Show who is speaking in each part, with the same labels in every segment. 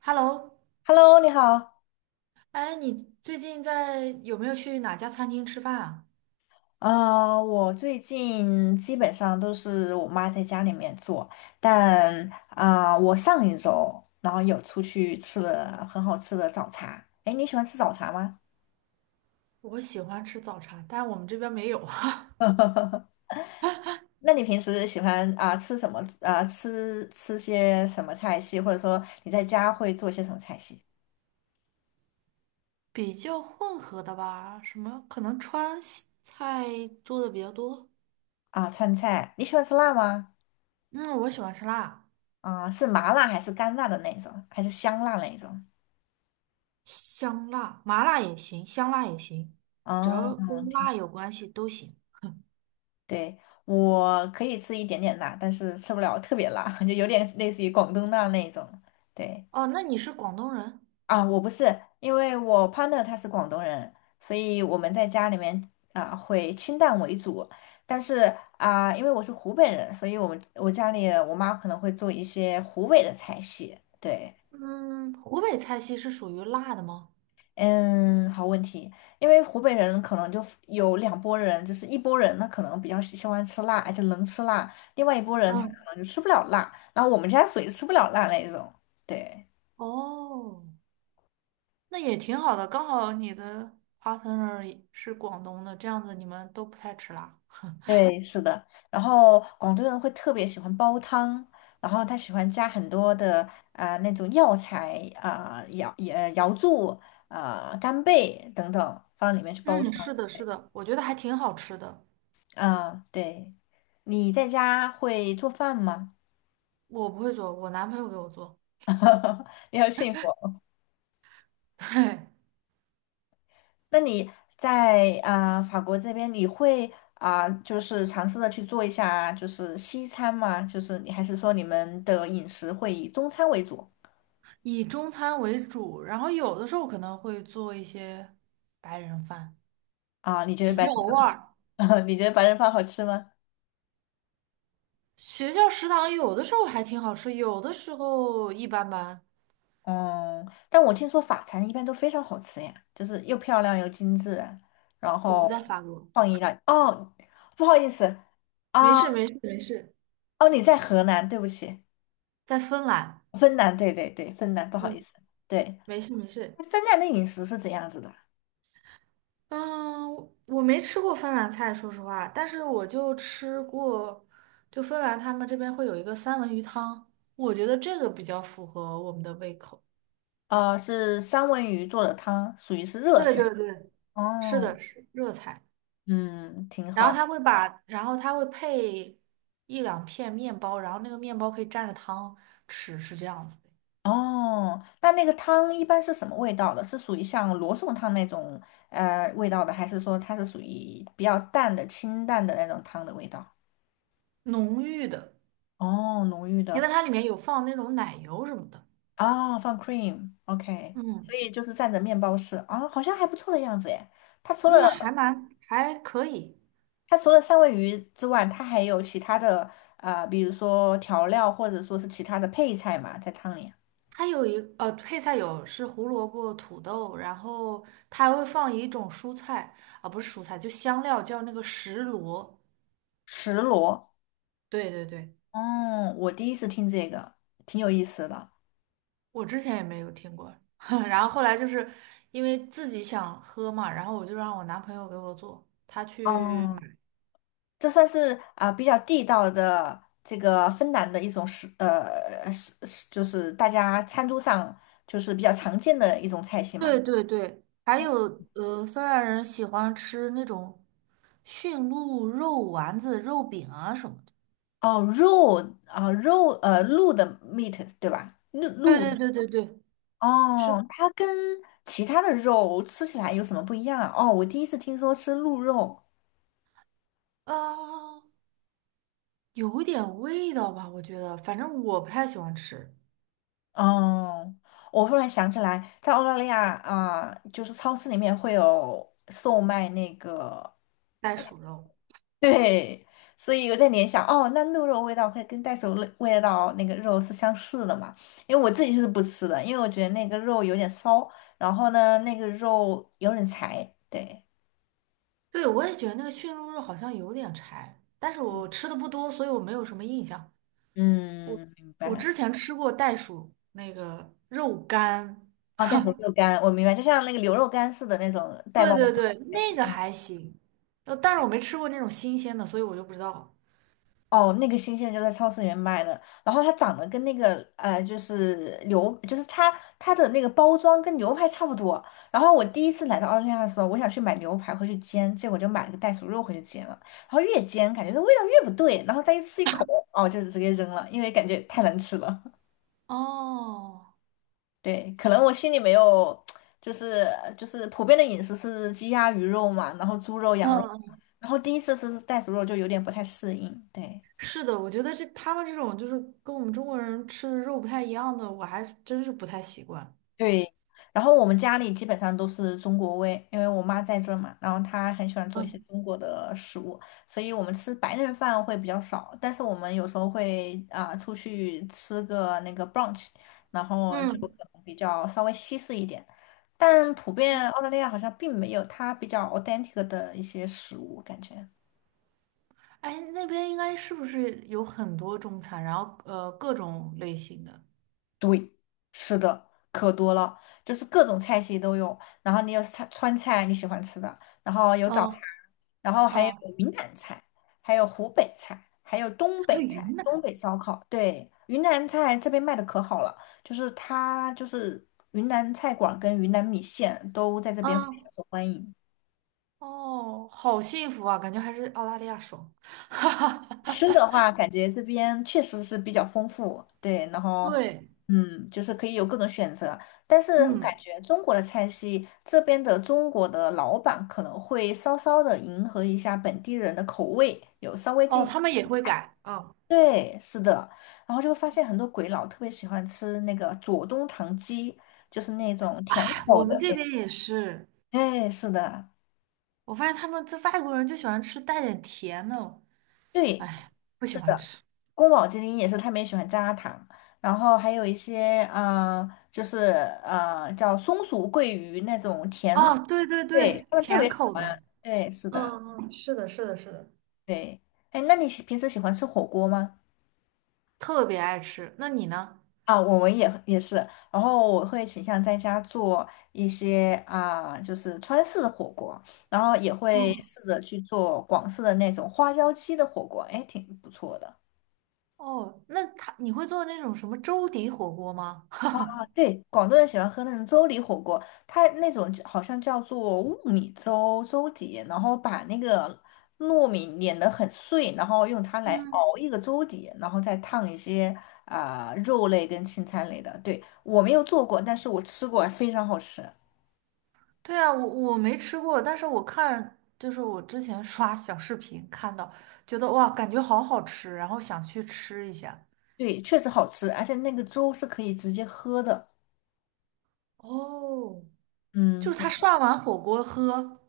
Speaker 1: Hello，
Speaker 2: Hello，你好。
Speaker 1: 哎，你最近在有没有去哪家餐厅吃饭啊？
Speaker 2: 我最近基本上都是我妈在家里面做，但我上一周然后有出去吃了很好吃的早茶。哎，你喜欢吃早茶吗？
Speaker 1: 我喜欢吃早茶，但是我们这边没有啊。
Speaker 2: 那你平时喜欢吃什么？吃些什么菜系，或者说你在家会做些什么菜系？
Speaker 1: 比较混合的吧，什么可能川西菜做的比较多。
Speaker 2: 川菜，你喜欢吃辣吗？
Speaker 1: 嗯，我喜欢吃辣，
Speaker 2: 是麻辣还是干辣的那种，还是香辣那种？
Speaker 1: 香辣、麻辣也行，香辣也行，只要
Speaker 2: 哦，
Speaker 1: 跟辣有关系都行。
Speaker 2: 对，我可以吃一点点辣，但是吃不了特别辣，就有点类似于广东辣那种。对
Speaker 1: 哦，那你是广东人？
Speaker 2: 啊，我不是，因为我 partner 他是广东人，所以我们在家里面会清淡为主。但是因为我是湖北人，所以我们我家里我妈可能会做一些湖北的菜系。对。
Speaker 1: 嗯，湖北菜系是属于辣的吗？
Speaker 2: 嗯，好问题，因为湖北人可能就有两拨人，就是一拨人他可能比较喜欢吃辣，而且能吃辣；另外一拨人他可
Speaker 1: 嗯，
Speaker 2: 能就吃不了辣，然后我们家属于吃不了辣那一种。对，
Speaker 1: 哦。那也挺好的，刚好你的 partner 也是广东的，这样子你们都不太吃辣。
Speaker 2: 对，是的。然后广东人会特别喜欢煲汤，然后他喜欢加很多的那种药材、瑶柱、干贝等等放里面去煲汤。
Speaker 1: 嗯，是的，是的，我觉得还挺好吃的。
Speaker 2: 对，你在家会做饭吗？
Speaker 1: 我不会做，我男朋友给我做。
Speaker 2: 你好幸福。
Speaker 1: 对，
Speaker 2: 那你在法国这边，你会就是尝试着去做一下就是西餐吗？就是你还是说你们的饮食会以中餐为主。
Speaker 1: 以中餐为主，然后有的时候可能会做一些白人饭，
Speaker 2: 你觉得
Speaker 1: 比
Speaker 2: 白
Speaker 1: 较偶尔。
Speaker 2: 你觉得白人饭好吃吗？
Speaker 1: 学校食堂有的时候还挺好吃，有的时候一般般。
Speaker 2: 嗯，但我听说法餐一般都非常好吃呀，就是又漂亮又精致，然
Speaker 1: 我不在
Speaker 2: 后
Speaker 1: 法国，
Speaker 2: 创意料。哦，不好意思
Speaker 1: 没
Speaker 2: 啊，
Speaker 1: 事没事没事，
Speaker 2: 哦，你在河南，对不起，
Speaker 1: 在芬兰。
Speaker 2: 芬兰，对对对，芬兰，不好
Speaker 1: 嗯，
Speaker 2: 意思，对，
Speaker 1: 没事没事。
Speaker 2: 芬兰的饮食是怎样子的？
Speaker 1: 嗯，我没吃过芬兰菜，说实话，但是我就吃过，就芬兰他们这边会有一个三文鱼汤，我觉得这个比较符合我们的胃口。
Speaker 2: 哦，是三文鱼做的汤，属于是热
Speaker 1: 对
Speaker 2: 菜。
Speaker 1: 对对，是
Speaker 2: 哦，
Speaker 1: 的，是热菜，
Speaker 2: 嗯，挺
Speaker 1: 然后
Speaker 2: 好。
Speaker 1: 他会把，然后他会配一两片面包，然后那个面包可以蘸着汤吃，是这样子的，
Speaker 2: 哦，那那个汤一般是什么味道的？是属于像罗宋汤那种味道的，还是说它是属于比较淡的、清淡的那种汤的味道？
Speaker 1: 浓郁的，
Speaker 2: 哦，浓郁
Speaker 1: 因为
Speaker 2: 的。
Speaker 1: 它里面有放那种奶油什么的。
Speaker 2: 哦，放 cream，OK，所
Speaker 1: 嗯，
Speaker 2: 以就是蘸着面包吃，好像还不错的样子诶。它除了
Speaker 1: 那还蛮还可以。
Speaker 2: 它除了三文鱼之外，它还有其他的比如说调料或者说是其他的配菜嘛，在汤里。
Speaker 1: 它有配菜有是胡萝卜、土豆，然后它还会放一种蔬菜啊，不是蔬菜，就香料叫那个石螺。
Speaker 2: 石螺。
Speaker 1: 对对对，
Speaker 2: 哦，我第一次听这个，挺有意思的。
Speaker 1: 我之前也没有听过。然后后来就是因为自己想喝嘛，然后我就让我男朋友给我做，他去
Speaker 2: 哦，
Speaker 1: 买。
Speaker 2: 这算是比较地道的这个芬兰的一种食，就是大家餐桌上就是比较常见的一种菜系嘛。
Speaker 1: 对对对，还有芬兰人喜欢吃那种驯鹿肉丸子、肉饼啊什么的。
Speaker 2: 哦，肉啊、肉呃鹿的 meat 对吧？
Speaker 1: 对对对对对，是
Speaker 2: 哦，它跟其他的肉吃起来有什么不一样啊？哦，我第一次听说吃鹿肉。
Speaker 1: 啊。有点味道吧，我觉得，反正我不太喜欢吃
Speaker 2: 哦，我忽然想起来，在澳大利亚啊，就是超市里面会有售卖那个，
Speaker 1: 袋鼠肉。
Speaker 2: 对，所以我在联想，哦，那鹿肉味道会跟袋鼠味道那个肉是相似的嘛？因为我自己是不吃的，因为我觉得那个肉有点骚，然后呢，那个肉有点柴，对，
Speaker 1: 对，我也觉得那个驯鹿肉好像有点柴，但是我吃的不多，所以我没有什么印象。
Speaker 2: 嗯，明
Speaker 1: 我
Speaker 2: 白。
Speaker 1: 之前吃过袋鼠那个肉干，
Speaker 2: 哦，袋鼠肉干，我明白，就像那个牛肉干似的那种袋
Speaker 1: 对
Speaker 2: 包装。
Speaker 1: 对对，那个还行。呃，但是我没吃过那种新鲜的，所以我就不知道。
Speaker 2: 哦，那个新鲜就在超市里面卖的，然后它长得跟那个就是牛，就是它的那个包装跟牛排差不多。然后我第一次来到澳大利亚的时候，我想去买牛排回去煎，结果就买了个袋鼠肉回去煎了。然后越煎感觉这味道越不对，然后再一吃一口，哦，就直接扔了，因为感觉太难吃了。
Speaker 1: 哦，
Speaker 2: 对，可能我心里没有，就是就是普遍的饮食是鸡鸭鱼肉嘛，然后猪肉羊肉，
Speaker 1: 嗯，
Speaker 2: 然后第一次吃袋鼠肉就有点不太适应，对。
Speaker 1: 是的，我觉得这他们这种就是跟我们中国人吃的肉不太一样的，我还真是不太习惯。
Speaker 2: 对，然后我们家里基本上都是中国味，因为我妈在这儿嘛，然后她很喜欢做一些
Speaker 1: 嗯，
Speaker 2: 中国的食物，所以我们吃白人饭会比较少，但是我们有时候会出去吃个那个 brunch，然后就可
Speaker 1: 嗯。
Speaker 2: 能比较稍微西式一点，但普遍澳大利亚好像并没有它比较 authentic 的一些食物感觉。
Speaker 1: 哎，那边应该是不是有很多中餐，然后呃各种类型的？
Speaker 2: 对，是的，可多了，就是各种菜系都有。然后你有菜川菜你喜欢吃的，然后有早餐，
Speaker 1: 嗯
Speaker 2: 然后还有
Speaker 1: 嗯。
Speaker 2: 云南菜，还有湖北菜，还有东
Speaker 1: 还有
Speaker 2: 北菜，
Speaker 1: 云
Speaker 2: 东
Speaker 1: 南，
Speaker 2: 北烧烤。对，云南菜这边卖的可好了，就是它就是云南菜馆儿跟云南米线都在这边非
Speaker 1: 嗯，
Speaker 2: 常受欢迎。
Speaker 1: 哦，好幸福啊，感觉还是澳大利亚爽。哈哈
Speaker 2: 吃
Speaker 1: 哈，
Speaker 2: 的话，感觉这边确实是比较丰富，对，然后
Speaker 1: 对，
Speaker 2: 嗯，就是可以有各种选择。但是感
Speaker 1: 嗯，
Speaker 2: 觉中国的菜系，这边的中国的老板可能会稍稍的迎合一下本地人的口味，有稍微进
Speaker 1: 哦，他们
Speaker 2: 行。
Speaker 1: 也会改啊，
Speaker 2: 对，是的，然后就会发现很多鬼佬特别喜欢吃那个左宗棠鸡，就是那种甜口
Speaker 1: 我
Speaker 2: 的
Speaker 1: 们这
Speaker 2: 那。
Speaker 1: 边也是，
Speaker 2: 对，是的，
Speaker 1: 我发现他们这外国人就喜欢吃带点甜的，
Speaker 2: 对，
Speaker 1: 哎，不喜
Speaker 2: 是
Speaker 1: 欢
Speaker 2: 的。
Speaker 1: 吃。
Speaker 2: 宫保鸡丁也是他们也喜欢加糖，然后还有一些就是叫松鼠桂鱼那种甜口，
Speaker 1: 哦，对对
Speaker 2: 对，
Speaker 1: 对，
Speaker 2: 他们特
Speaker 1: 甜
Speaker 2: 别喜
Speaker 1: 口
Speaker 2: 欢。
Speaker 1: 的，
Speaker 2: 对，是的，
Speaker 1: 嗯嗯，是的，是的，是的，
Speaker 2: 对。哎，那你平时喜欢吃火锅吗？
Speaker 1: 特别爱吃。那你呢？
Speaker 2: 啊，我们也是，然后我会倾向在家做一些就是川式的火锅，然后也会
Speaker 1: 嗯。
Speaker 2: 试着去做广式的那种花椒鸡的火锅，哎，挺不错的。
Speaker 1: 哦，那他你会做那种什么粥底火锅吗？
Speaker 2: 对，广东人喜欢喝那种粥底火锅，它那种好像叫做雾米粥粥底，然后把那个糯米碾得很碎，然后用它来
Speaker 1: 嗯，
Speaker 2: 熬一个粥底，然后再烫一些肉类跟青菜类的。对，我没有做过，但是我吃过，非常好吃。
Speaker 1: 对啊，我没吃过，但是我看就是我之前刷小视频看到，觉得哇，感觉好好吃，然后想去吃一下。
Speaker 2: 对，确实好吃，而且那个粥是可以直接喝的。
Speaker 1: 哦，就
Speaker 2: 嗯，
Speaker 1: 是他涮完火锅喝，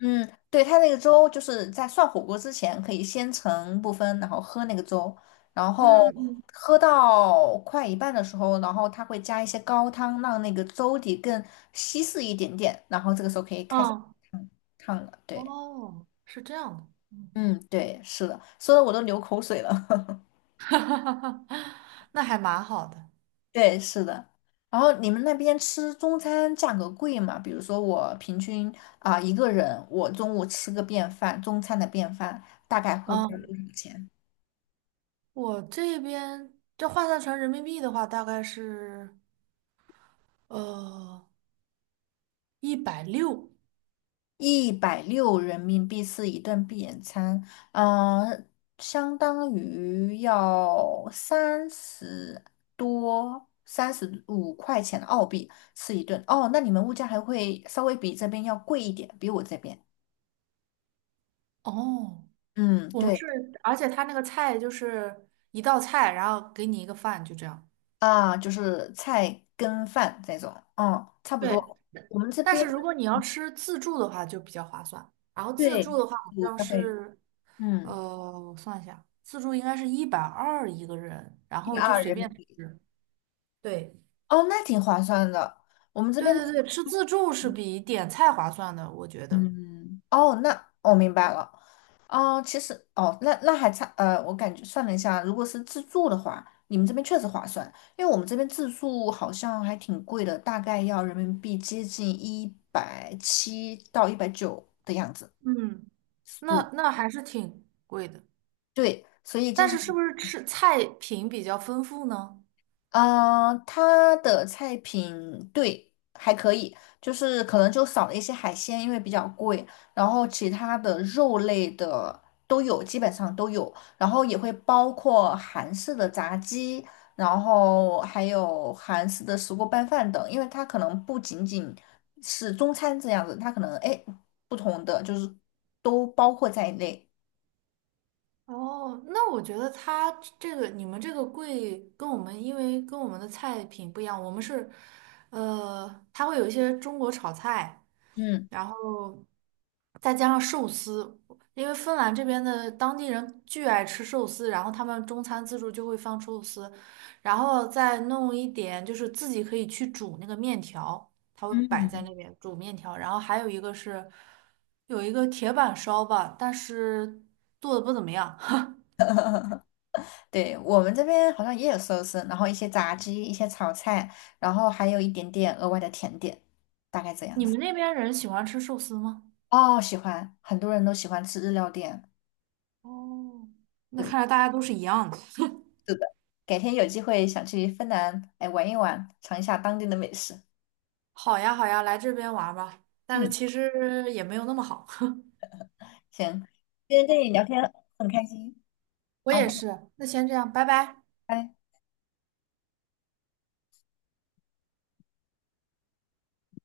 Speaker 2: 嗯，对，它那个粥就是在涮火锅之前可以先盛部分，然后喝那个粥，然后
Speaker 1: 嗯嗯
Speaker 2: 喝到快一半的时候，然后它会加一些高汤，让那个粥底更稀释一点点，然后这个时候可以开始
Speaker 1: 嗯，嗯
Speaker 2: 烫烫了。对，
Speaker 1: 哦，是这样的，嗯。
Speaker 2: 嗯，对，是的，说的我都流口水了。
Speaker 1: 那还蛮好的。
Speaker 2: 对，是的。然后你们那边吃中餐价格贵吗？比如说我平均一个人，我中午吃个便饭，中餐的便饭大概会花
Speaker 1: 啊，
Speaker 2: 多少钱？
Speaker 1: 我这边这换算成人民币的话，大概是呃一百六。一百六
Speaker 2: 160人民币是一顿闭眼餐，嗯，相当于要三十多、35块钱澳币吃一顿。哦，那你们物价还会稍微比这边要贵一点，比我这边。
Speaker 1: 十哦。
Speaker 2: 嗯，
Speaker 1: 我们是，
Speaker 2: 对
Speaker 1: 而且他那个菜就是一道菜，然后给你一个饭，就这样。
Speaker 2: 啊，就是菜跟饭这种，嗯，差不
Speaker 1: 对，
Speaker 2: 多。我们这
Speaker 1: 但
Speaker 2: 边
Speaker 1: 是如果你要吃自助的话，就比较划算。然后自
Speaker 2: 对
Speaker 1: 助的话，好
Speaker 2: 五
Speaker 1: 像
Speaker 2: 块会，
Speaker 1: 是，
Speaker 2: 嗯，
Speaker 1: 呃，我算一下，自助应该是120一个人，然
Speaker 2: 一
Speaker 1: 后
Speaker 2: 百
Speaker 1: 就
Speaker 2: 二
Speaker 1: 随
Speaker 2: 人
Speaker 1: 便
Speaker 2: 民币。
Speaker 1: 吃。对，
Speaker 2: 哦，那挺划算的。我们这
Speaker 1: 对
Speaker 2: 边，
Speaker 1: 对对，吃自助是比点菜划算的，我觉得。
Speaker 2: 嗯，哦，那我明白了。哦，其实哦，那还差，我感觉算了一下，如果是自助的话，你们这边确实划算，因为我们这边自助好像还挺贵的，大概要人民币接近170到190的样子
Speaker 1: 嗯，那
Speaker 2: 住。
Speaker 1: 那还是挺贵的，
Speaker 2: 对，所以经
Speaker 1: 但
Speaker 2: 常。
Speaker 1: 是是不是吃菜品比较丰富呢？
Speaker 2: 嗯，它的菜品对还可以，就是可能就少了一些海鲜，因为比较贵。然后其他的肉类的都有，基本上都有。然后也会包括韩式的炸鸡，然后还有韩式的石锅拌饭等。因为它可能不仅仅是中餐这样子，它可能哎不同的就是都包括在内。
Speaker 1: 哦，那我觉得它这个你们这个贵跟我们，因为跟我们的菜品不一样，我们是，呃，它会有一些中国炒菜，
Speaker 2: 嗯。
Speaker 1: 然后再加上寿司，因为芬兰这边的当地人巨爱吃寿司，然后他们中餐自助就会放寿司，然后再弄一点就是自己可以去煮那个面条，它会摆在
Speaker 2: 嗯。
Speaker 1: 那边煮面条，然后还有一个是有一个铁板烧吧，但是做的不怎么样。
Speaker 2: 对，我们这边好像也有寿司，然后一些炸鸡，一些炒菜，然后还有一点点额外的甜点，大概这样
Speaker 1: 你
Speaker 2: 子。
Speaker 1: 们那边人喜欢吃寿司吗？
Speaker 2: 哦，喜欢，很多人都喜欢吃日料店。
Speaker 1: 哦，那
Speaker 2: 对，
Speaker 1: 看来大家都是一样的。
Speaker 2: 是的，改天有机会想去芬兰，哎，玩一玩，尝一下当地的美食。
Speaker 1: 好呀，好呀，来这边玩儿吧。但是
Speaker 2: 嗯，
Speaker 1: 其实也没有那么好。
Speaker 2: 行，今天跟你聊天很开心，
Speaker 1: 我也
Speaker 2: 好，
Speaker 1: 是，那先这样，拜拜。
Speaker 2: 拜拜。